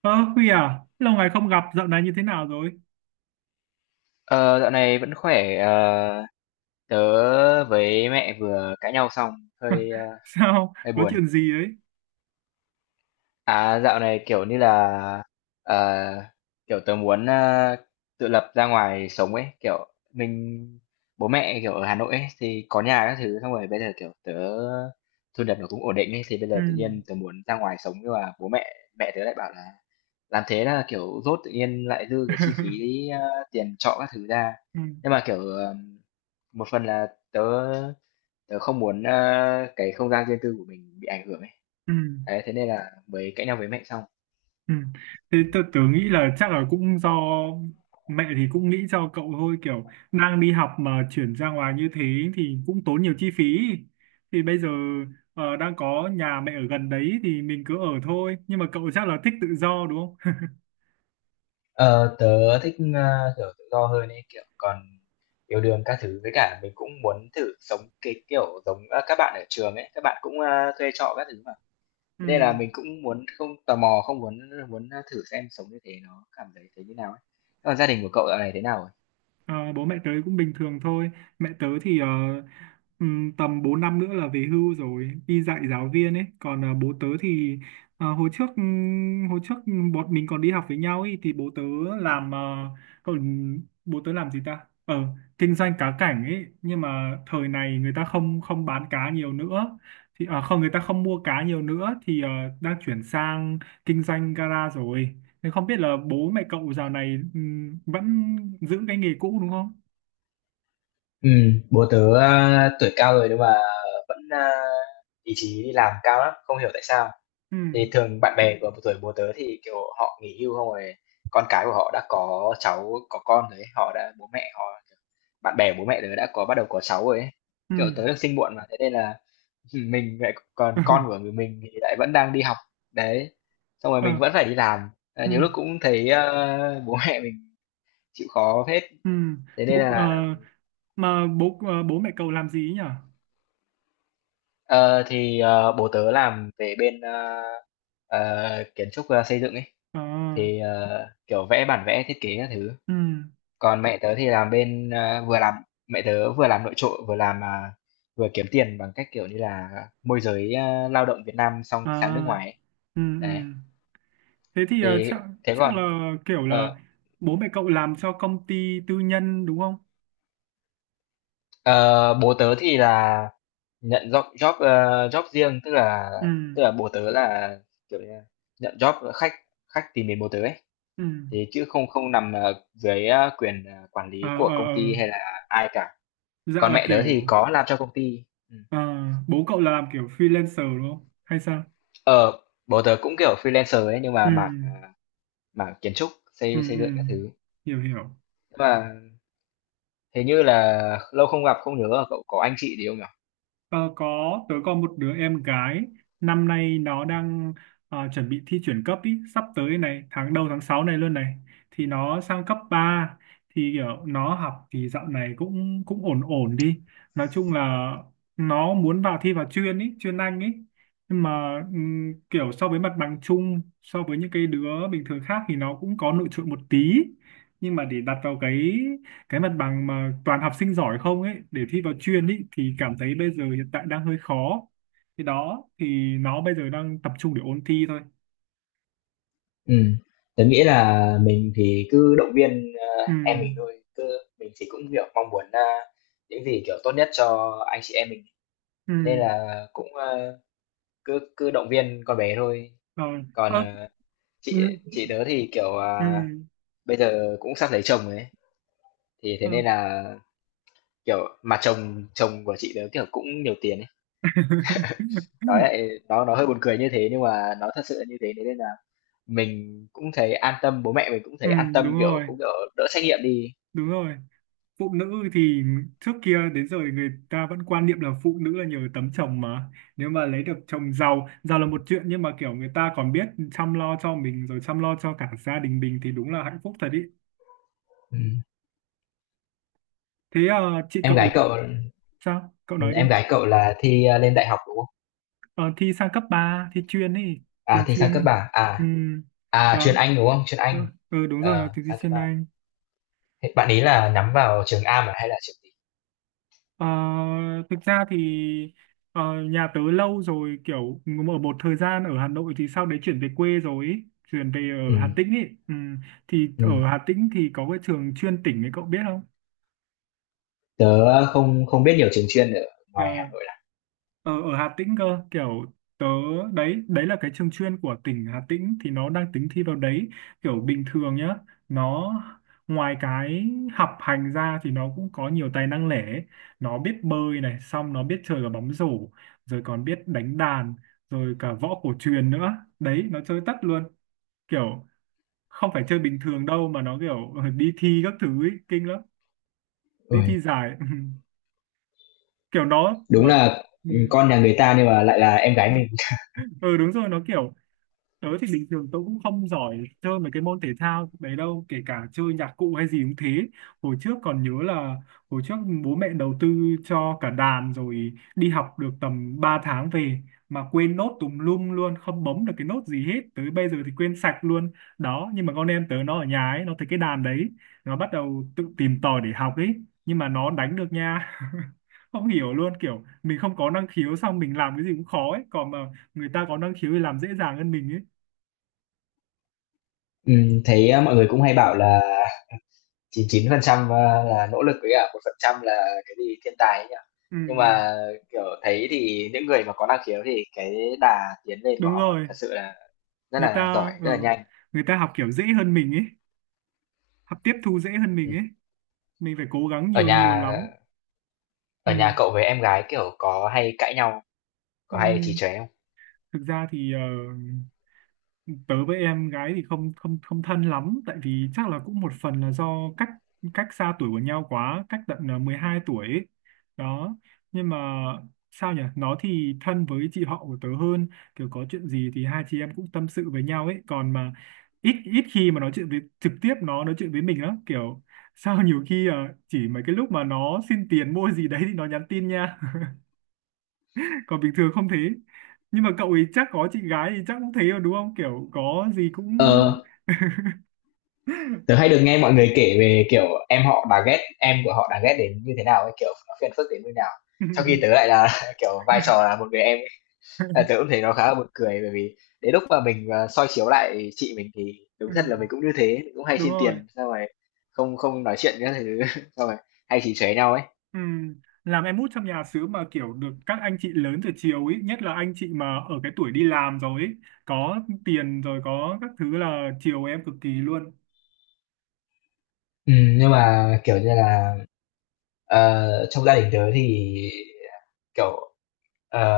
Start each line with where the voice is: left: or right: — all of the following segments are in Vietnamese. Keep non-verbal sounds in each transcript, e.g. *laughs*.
right: Ơ, Huy à, lâu ngày không gặp, dạo này như thế nào rồi? *laughs*
left: Ờ, dạo này vẫn khỏe. Ờ, tớ với mẹ vừa cãi nhau xong, hơi
right: Sao?
left: hơi
right: Có
left: buồn.
right: chuyện gì ấy?
left: À, dạo này kiểu như là ờ, kiểu tớ muốn tự lập ra ngoài sống ấy, kiểu mình bố mẹ kiểu ở Hà Nội ấy, thì có nhà các thứ, xong rồi bây giờ kiểu tớ thu nhập nó cũng ổn định ấy, thì bây
right: Ừ.
left: giờ tự nhiên tớ muốn ra ngoài sống nhưng mà bố mẹ mẹ tớ lại bảo là làm thế là kiểu dốt tự nhiên lại dư cái chi phí
right: *laughs*
left: tiền trọ các thứ ra
right: Ừ.
left: nhưng mà kiểu một phần là tớ tớ không muốn cái không gian riêng tư của mình bị ảnh hưởng ấy
right: Ừ.
left: đấy, thế nên là mới cãi nhau với mẹ xong.
right: Ừ. Thế tôi tưởng nghĩ là chắc là cũng do mẹ thì cũng nghĩ cho cậu thôi, kiểu đang đi học mà chuyển ra ngoài như thế thì cũng tốn nhiều chi phí. Thì bây giờ đang có nhà mẹ ở gần đấy thì mình cứ ở thôi. Nhưng mà cậu chắc là thích tự do đúng không?
left: Ờ, tớ thích kiểu tự do hơn ấy kiểu còn yêu đương các thứ với cả mình cũng muốn thử sống cái kiểu giống các bạn ở trường ấy các bạn cũng thuê trọ các thứ mà
right: *laughs* Ừ.
left: thế nên là mình cũng muốn không tò mò không muốn muốn thử xem sống như thế nó cảm thấy thế như nào ấy. Thế còn gia đình của cậu dạo này thế nào?
right: Ờ, bố mẹ tớ cũng bình thường thôi. Mẹ tớ thì tầm 4 năm nữa là về hưu rồi, đi dạy giáo viên ấy. Còn bố tớ thì hồi trước bọn mình còn đi học với nhau ấy, thì bố tớ làm còn bố tớ làm gì ta? Ờ, kinh doanh cá cảnh ấy, nhưng mà thời này người ta không không bán cá nhiều nữa. Thì ờ, không người ta không mua cá nhiều nữa thì đang chuyển sang kinh doanh gara rồi. Thế không biết là bố mẹ cậu dạo này vẫn giữ cái nghề cũ đúng không?
left: Ừ, bố tớ, tuổi cao rồi nhưng mà vẫn, ý chí đi làm cao lắm, không hiểu tại sao.
right: Ừ,
left: Thì thường bạn bè của tuổi bố tớ thì, kiểu, họ nghỉ hưu không rồi con cái của họ đã có cháu, có con rồi ấy, họ đã bố mẹ họ bạn bè bố mẹ tớ đã có bắt đầu có cháu rồi ấy.
right: ừ.
left: Kiểu, tớ được sinh muộn mà, thế nên là, *laughs* mình lại còn con của
right: *laughs*
left: người mình thì lại vẫn đang đi học, đấy, xong rồi
right: Ờ,
left: mình vẫn phải đi làm,
right: ừ,
left: nhiều lúc cũng thấy, bố mẹ mình chịu khó hết,
right: ừ.
left: thế nên
right: Bố, ờ,
left: là.
right: mà bố ờ, bố mẹ cậu làm gì ấy nhỉ?
left: Ờ, thì bố tớ làm về bên kiến trúc xây dựng ấy
right: Ờ,
left: thì kiểu vẽ bản vẽ thiết kế các thứ.
right: ừ,
left: Còn mẹ tớ thì làm bên vừa làm mẹ tớ vừa làm nội trợ vừa làm vừa kiếm tiền bằng cách kiểu như là môi giới lao động Việt Nam xong sang nước
right: à,
left: ngoài ấy.
right: ừ,
left: Đấy
right: ừ. Thế thì
left: thì
right: chắc
left: thế
right: chắc
left: còn
right: là kiểu là
left: ờ,
right: bố mẹ cậu làm cho công ty tư nhân đúng không?
left: ờ, bố tớ thì là nhận job job ờ, job riêng tức là
right: Ừ,
left: bố tớ là kiểu như là nhận job khách khách tìm đến bố tớ ấy.
right: ừ,
left: Thế chứ không không nằm, dưới, quyền, quản
right: à,
left: lý
right: ờ,
left: của công
right: ờ.
left: ty hay là ai cả.
right: Dạ
left: Còn
right: là
left: mẹ tớ
right: kiểu
left: thì có làm cho công ty. Ừm.
right: ờ, bố cậu là làm kiểu freelancer đúng không? Hay sao?
left: Ờ, bố tớ cũng, kiểu, freelancer ấy, nhưng
right: Ừ.
left: mà mảng mảng kiến trúc,
right: Ừ,
left: xây xây
right: ừ.
left: dựng các thứ.
right: Hiểu hiểu.
left: Nhưng mà hình như là lâu không gặp, không nhớ là cậu có anh chị gì không nhỉ?
right: Ờ, có tớ có một đứa em gái. Năm nay nó đang chuẩn bị thi chuyển cấp ý, sắp tới này tháng đầu tháng 6 này luôn này, thì nó sang cấp ba. Thì kiểu nó học thì dạo này cũng cũng ổn ổn đi. Nói chung là nó muốn vào thi vào chuyên ý, chuyên Anh ý. Nhưng mà kiểu so với mặt bằng chung, so với những cái đứa bình thường khác thì nó cũng có nổi trội một tí. Nhưng mà để đặt vào cái mặt bằng mà toàn học sinh giỏi không ấy, để thi vào chuyên ấy, thì cảm thấy bây giờ hiện tại đang hơi khó. Thì đó, thì nó bây giờ đang tập trung để ôn thi thôi.
left: Ừm, tớ nghĩ là mình thì cứ động viên,
right: Ừ,
left: em mình thôi, cứ mình thì cũng, kiểu, mong muốn, những gì, kiểu, tốt nhất cho anh chị em mình,
right: ừ.
left: thế nên là cũng, cứ cứ động viên con bé thôi.
right: Rồi.
left: Còn,
right: Ơ, ừ,
left: chị tớ thì kiểu
right: ừ,
left: bây giờ cũng sắp lấy chồng ấy thì thế
right: ờ.
left: nên là kiểu mà chồng chồng của chị tớ kiểu cũng nhiều tiền ấy nói
right: *laughs*
left: lại nó hơi buồn cười như thế nhưng mà nó thật sự là như thế thế nên là mình cũng thấy an tâm bố mẹ mình cũng
right: Ừ,
left: thấy an
right: đúng
left: tâm kiểu
right: rồi,
left: cũng kiểu đỡ trách nhiệm đi. Ừ.
right: đúng rồi. Phụ nữ thì trước kia đến giờ thì người ta vẫn quan niệm là phụ nữ là nhờ tấm chồng mà, nếu mà lấy được chồng giàu, giàu là một chuyện, nhưng mà kiểu người ta còn biết chăm lo cho mình rồi chăm lo cho cả gia đình mình thì đúng là hạnh phúc thật ý.
left: Ừ.
right: Thế chị
left: Em
right: cậu
left: gái cậu.
right: sao? Cậu
left: Ừ,
right: nói
left: em
right: đi.
left: gái cậu là thi lên đại học đúng không?
right: Ờ, thi sang cấp ba, thi chuyên ấy,
left: À
right: trường
left: thi sang
right: chuyên
left: cấp
right: ấy.
left: ba.
right: Ừ,
left: À chuyên
right: đó.
left: Anh đúng không? Chuyên
right: Ừ,
left: Anh.
right: ừ, đúng rồi, là
left: Ờ
right: thi
left: sang cấp
right: chuyên
left: ba.
right: Anh.
left: Thế bạn ý là nhắm vào trường Am à hay là trường gì?
right: Ờ, thực ra thì ờ, nhà tớ lâu rồi, kiểu ở một thời gian ở Hà Nội thì sau đấy chuyển về quê rồi ấy. Chuyển về ở Hà Tĩnh ấy. Ừ, thì
left: Ừ.
right: ở Hà Tĩnh thì có cái trường chuyên tỉnh ấy, cậu biết không?
left: Tớ ờ, không không biết nhiều trường chuyên ở
right: Ờ,
left: ngoài Hà Nội lắm.
right: ở, ở Hà Tĩnh cơ, kiểu tớ, đấy đấy là cái trường chuyên của tỉnh Hà Tĩnh, thì nó đang tính thi vào đấy. Kiểu bình thường nhá, nó ngoài cái học hành ra thì nó cũng có nhiều tài năng lẻ ấy. Nó biết bơi này, xong nó biết chơi cả bóng rổ, rồi còn biết đánh đàn, rồi cả võ cổ truyền nữa đấy, nó chơi tất luôn. Kiểu không phải chơi bình thường đâu, mà nó kiểu *laughs* đi thi các thứ ấy, kinh lắm. Đi
left: Ôi,
right: thi giải *laughs* kiểu nó
left: đúng
right: nó.
left: là,
right: Ừ,
left: ừ, con nhà người ta nhưng mà lại là em gái mình. *laughs*
right: ừ, đúng rồi, nó kiểu. Tớ thì bình thường tớ cũng không giỏi chơi mấy cái môn thể thao đấy đâu, kể cả chơi nhạc cụ hay gì cũng thế. Hồi trước còn nhớ là hồi trước bố mẹ đầu tư cho cả đàn, rồi đi học được tầm 3 tháng về mà quên nốt tùm lum luôn, không bấm được cái nốt gì hết. Tới bây giờ thì quên sạch luôn. Đó, nhưng mà con em tớ nó ở nhà ấy, nó thấy cái đàn đấy, nó bắt đầu tự tìm tòi để học ấy, nhưng mà nó đánh được nha. *laughs* Không hiểu luôn, kiểu mình không có năng khiếu, xong mình làm cái gì cũng khó ấy, còn mà người ta có năng khiếu thì làm dễ dàng hơn mình.
left: Thấy, mọi người cũng hay bảo là 99% là nỗ lực với cả 1% là cái gì thiên tài ấy nhỉ?
right: Ừ,
left: Nhưng mà, kiểu, thấy thì những người mà có năng khiếu thì cái đà tiến lên của
right: đúng
left: họ
right: rồi,
left: thật sự là rất
right: người
left: là giỏi,
right: ta ờ,
left: rất là nhanh.
right: người ta học kiểu dễ hơn mình ấy, học tiếp thu dễ hơn mình
left: Ừm.
right: ấy. Mình phải cố gắng
left: Ở
right: nhiều, nhiều
left: nhà
right: lắm. Ừ,
left: Ở nhà cậu với em gái, kiểu, có hay cãi nhau,
right: ừ.
left: có hay trì tróe không?
right: Thực ra thì tớ với em gái thì không không không thân lắm, tại vì chắc là cũng một phần là do cách, cách xa tuổi của nhau quá, cách tận 12 tuổi ấy. Đó, nhưng mà sao nhỉ, nó thì thân với chị họ của tớ hơn, kiểu có chuyện gì thì hai chị em cũng tâm sự với nhau ấy, còn mà ít ít khi mà nói chuyện với trực tiếp, nó nói chuyện với mình lắm kiểu. Sao nhiều khi chỉ mấy cái lúc mà nó xin tiền mua gì đấy thì nó nhắn tin nha. *laughs* Còn bình thường không thế, nhưng mà cậu ấy chắc có chị gái thì chắc cũng thế rồi đúng không, kiểu có gì cũng.
left: Ờ.
right: *laughs*
left: Tớ hay được nghe mọi người kể về kiểu em họ bà ghét em của họ đã ghét đến như thế nào ấy kiểu nó phiền phức đến như nào
right: Ừ.
left: trong khi tớ lại là *laughs* kiểu vai trò là một người em ấy. À, tớ cũng thấy nó khá là buồn cười bởi vì đến lúc mà mình soi chiếu lại chị mình thì đúng
right: Ừ.
left: thật là mình cũng như thế mình cũng hay
right: Đúng
left: xin
right: rồi.
left: tiền xong rồi không không nói chuyện các thứ *laughs* xong rồi hay chỉ xóe nhau ấy.
right: Ừ. Làm em út trong nhà xứ mà kiểu được các anh chị lớn từ chiều ấy, nhất là anh chị mà ở cái tuổi đi làm rồi ấy, có tiền rồi có các thứ là chiều em cực kỳ luôn.
left: Ừ, nhưng mà kiểu như là trong gia đình tớ thì kiểu ờ,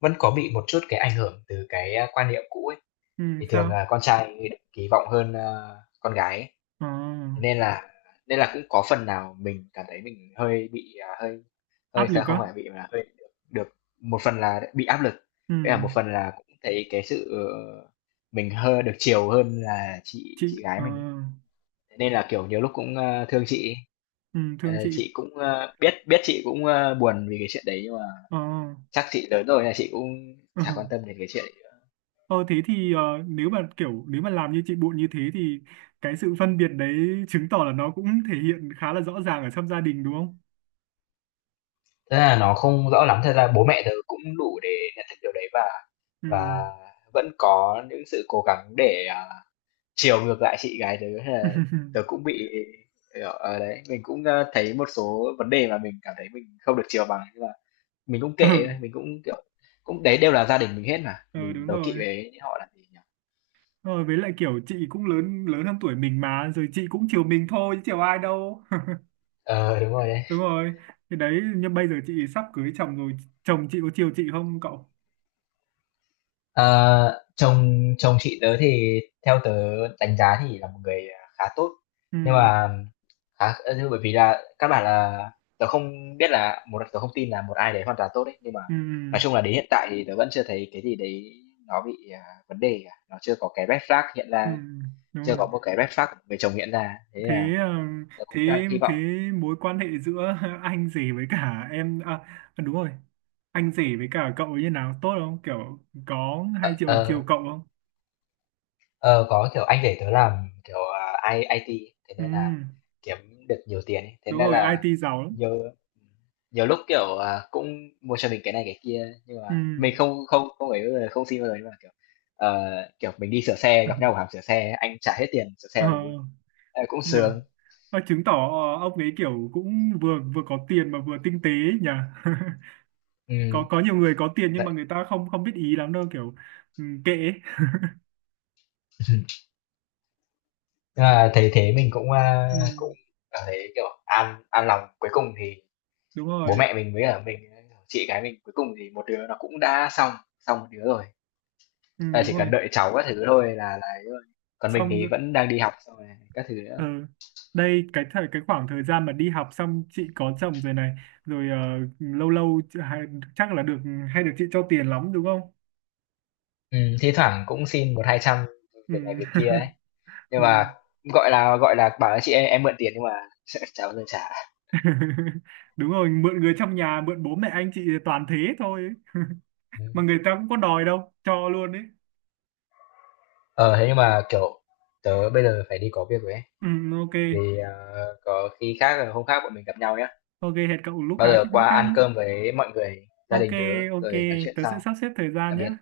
left: vẫn có bị một chút cái ảnh hưởng từ cái quan niệm cũ ấy.
right: Ừ,
left: Thì thường
right: sao.
left: là con trai kỳ vọng hơn, con gái ấy,
right: Ờ,
left: thế nên là cũng có phần nào mình cảm thấy mình hơi bị, hơi hơi
right: áp
left: thật
right: lực
left: không
right: á.
left: phải bị mà hơi được được một phần là bị áp lực,
right: Ừ.
left: với là một phần là cũng thấy cái sự, mình hơi được chiều hơn là
right: Chị
left: chị gái mình ấy. Thế nên là, kiểu, nhiều lúc cũng, thương chị ấy,
right: ừ, thương chị.
left: chị cũng, biết biết chị cũng, buồn vì cái chuyện đấy nhưng mà
right: Ờ,
left: chắc chị lớn rồi nên là chị cũng
right: ờ.
left: chả quan tâm đến cái chuyện đấy nữa.
right: Ờ, thế thì nếu mà kiểu nếu mà làm như chị Bụi như thế thì cái sự phân biệt đấy chứng tỏ là nó cũng thể hiện khá là rõ ràng ở trong gia đình đúng không?
left: Thế là nó không rõ lắm, thật ra bố mẹ tớ cũng đủ để nhận thức điều đấy
right: Ừ.
left: và vẫn có những sự cố gắng để, chiều ngược lại chị gái tớ hay là tớ cũng
right: *laughs*
left: bị, đấy, mình cũng, thấy một số vấn đề mà mình cảm thấy mình không được chiều bằng, nhưng mà mình cũng
right: Ừ,
left: kệ thôi, mình cũng, kiểu cũng đấy đều là gia đình mình hết mà,
right: ừ,
left: mình
right: đúng
left: đố kỵ
right: rồi.
left: với họ làm gì nhỉ?
right: Rồi với lại kiểu chị cũng lớn, lớn hơn tuổi mình mà, rồi chị cũng chiều mình thôi chứ chiều ai đâu.
left: Ờ, đúng rồi
right: *laughs*
left: đấy.
right: Đúng rồi. Thì đấy, nhưng bây giờ chị sắp cưới chồng rồi, chồng chị có chiều chị không cậu?
left: Ờ, chồng chồng chị tớ thì theo tớ đánh giá thì là một người khá tốt
right: Ừ,
left: nhưng mà khá bởi vì là các bạn là tớ không biết là một tớ không tin là một ai đấy hoàn toàn tốt đấy nhưng mà
right: ừ,
left: nói chung
right: ừ.
left: là đến hiện tại thì tớ vẫn chưa thấy cái gì đấy nó bị vấn đề cả nó chưa có cái red flag hiện
right: Ừ,
left: ra
right: đúng
left: chưa
right: rồi.
left: có một cái red flag của người chồng hiện ra thế
right: Thế
left: là
right: ờ,
left: tớ cũng
right: thế
left: đang hy
right: thế
left: vọng
right: mối quan hệ giữa *laughs* anh rể với cả em à. À, đúng rồi, anh rể với cả cậu như nào, tốt không kiểu, có hay chiều chiều
left: ờ,
right: cậu không?
left: Ờ, có, kiểu, anh để tớ làm, kiểu, IT, thế
right: Ừ,
left: nên là kiếm được nhiều tiền ấy. Thế
right: đúng
left: nên
right: rồi,
left: là
right: IT giàu lắm.
left: nhiều nhiều lúc, kiểu, cũng mua cho mình cái này cái kia, nhưng
right: Ừ.
left: mà mình không không không ấy bao không xin bao giờ, nhưng mà, kiểu, ờ, kiểu, mình đi sửa xe, gặp nhau
right: *laughs*
left: ở hàng sửa xe, anh trả hết tiền sửa
right: Ờ.
left: xe mình luôn. Ờ, cũng
right: Nhỉ.
left: sướng.
right: Ờ, chứng tỏ ông ấy kiểu cũng vừa vừa có tiền mà vừa tinh tế ấy nhỉ. *laughs* có
left: Ừm,
right: có nhiều người có tiền nhưng
left: đấy.
right: mà người ta không không biết ý lắm đâu kiểu. Ừ, kệ ấy.
left: *laughs* Nhưng mà thấy thế mình cũng,
right: Ừ,
left: cũng cảm thấy, kiểu, an lòng. Cuối cùng thì
right: đúng
left: bố
right: rồi.
left: mẹ mình với cả mình, chị gái mình, cuối cùng thì một đứa nó cũng đã xong xong một đứa rồi.
right: Ừ,
left: Là
right: đúng
left: chỉ cần
right: rồi.
left: đợi cháu các thứ thôi là ấy rồi. Còn mình
right: Xong
left: thì
right: rồi
left: vẫn đang đi học xong rồi các thứ nữa.
right: ờ, đây cái thời, cái khoảng thời gian mà đi học xong chị có chồng rồi này, rồi ờ, lâu lâu chị- hay- chắc là được hay được chị cho tiền lắm đúng không?
left: Thi thoảng cũng xin một hai trăm việc này
right: Ừ.
left: việc kia ấy. Nhưng
right: *laughs* Ừ.
left: mà gọi là, bảo là "Chị ơi, em mượn tiền" nhưng mà *laughs* chả bao giờ *laughs* trả.
right: *laughs* Đúng rồi, mượn người trong nhà, mượn bố mẹ anh chị toàn thế thôi. *laughs*
left: Ừm.
right: Mà người ta cũng có đòi đâu, cho luôn đấy.
left: Ờ, thế nhưng mà, kiểu, tớ bây giờ phải đi có việc rồi ấy,
right: Ừ, ok.
left: thì, có khi khác là hôm khác bọn mình gặp nhau nhá.
right: Ok, hẹn cậu lúc
left: Bao
right: khác,
left: giờ
right: lúc
left: qua
right: khác
left: ăn
right: nhé.
left: cơm với mọi người, gia
right: Ok.
left: đình tớ
right: Ok,
left: rồi nói chuyện
right: tớ sẽ
left: sau.
right: sắp xếp thời gian
left: Tạm
right: nhé.
left: biệt.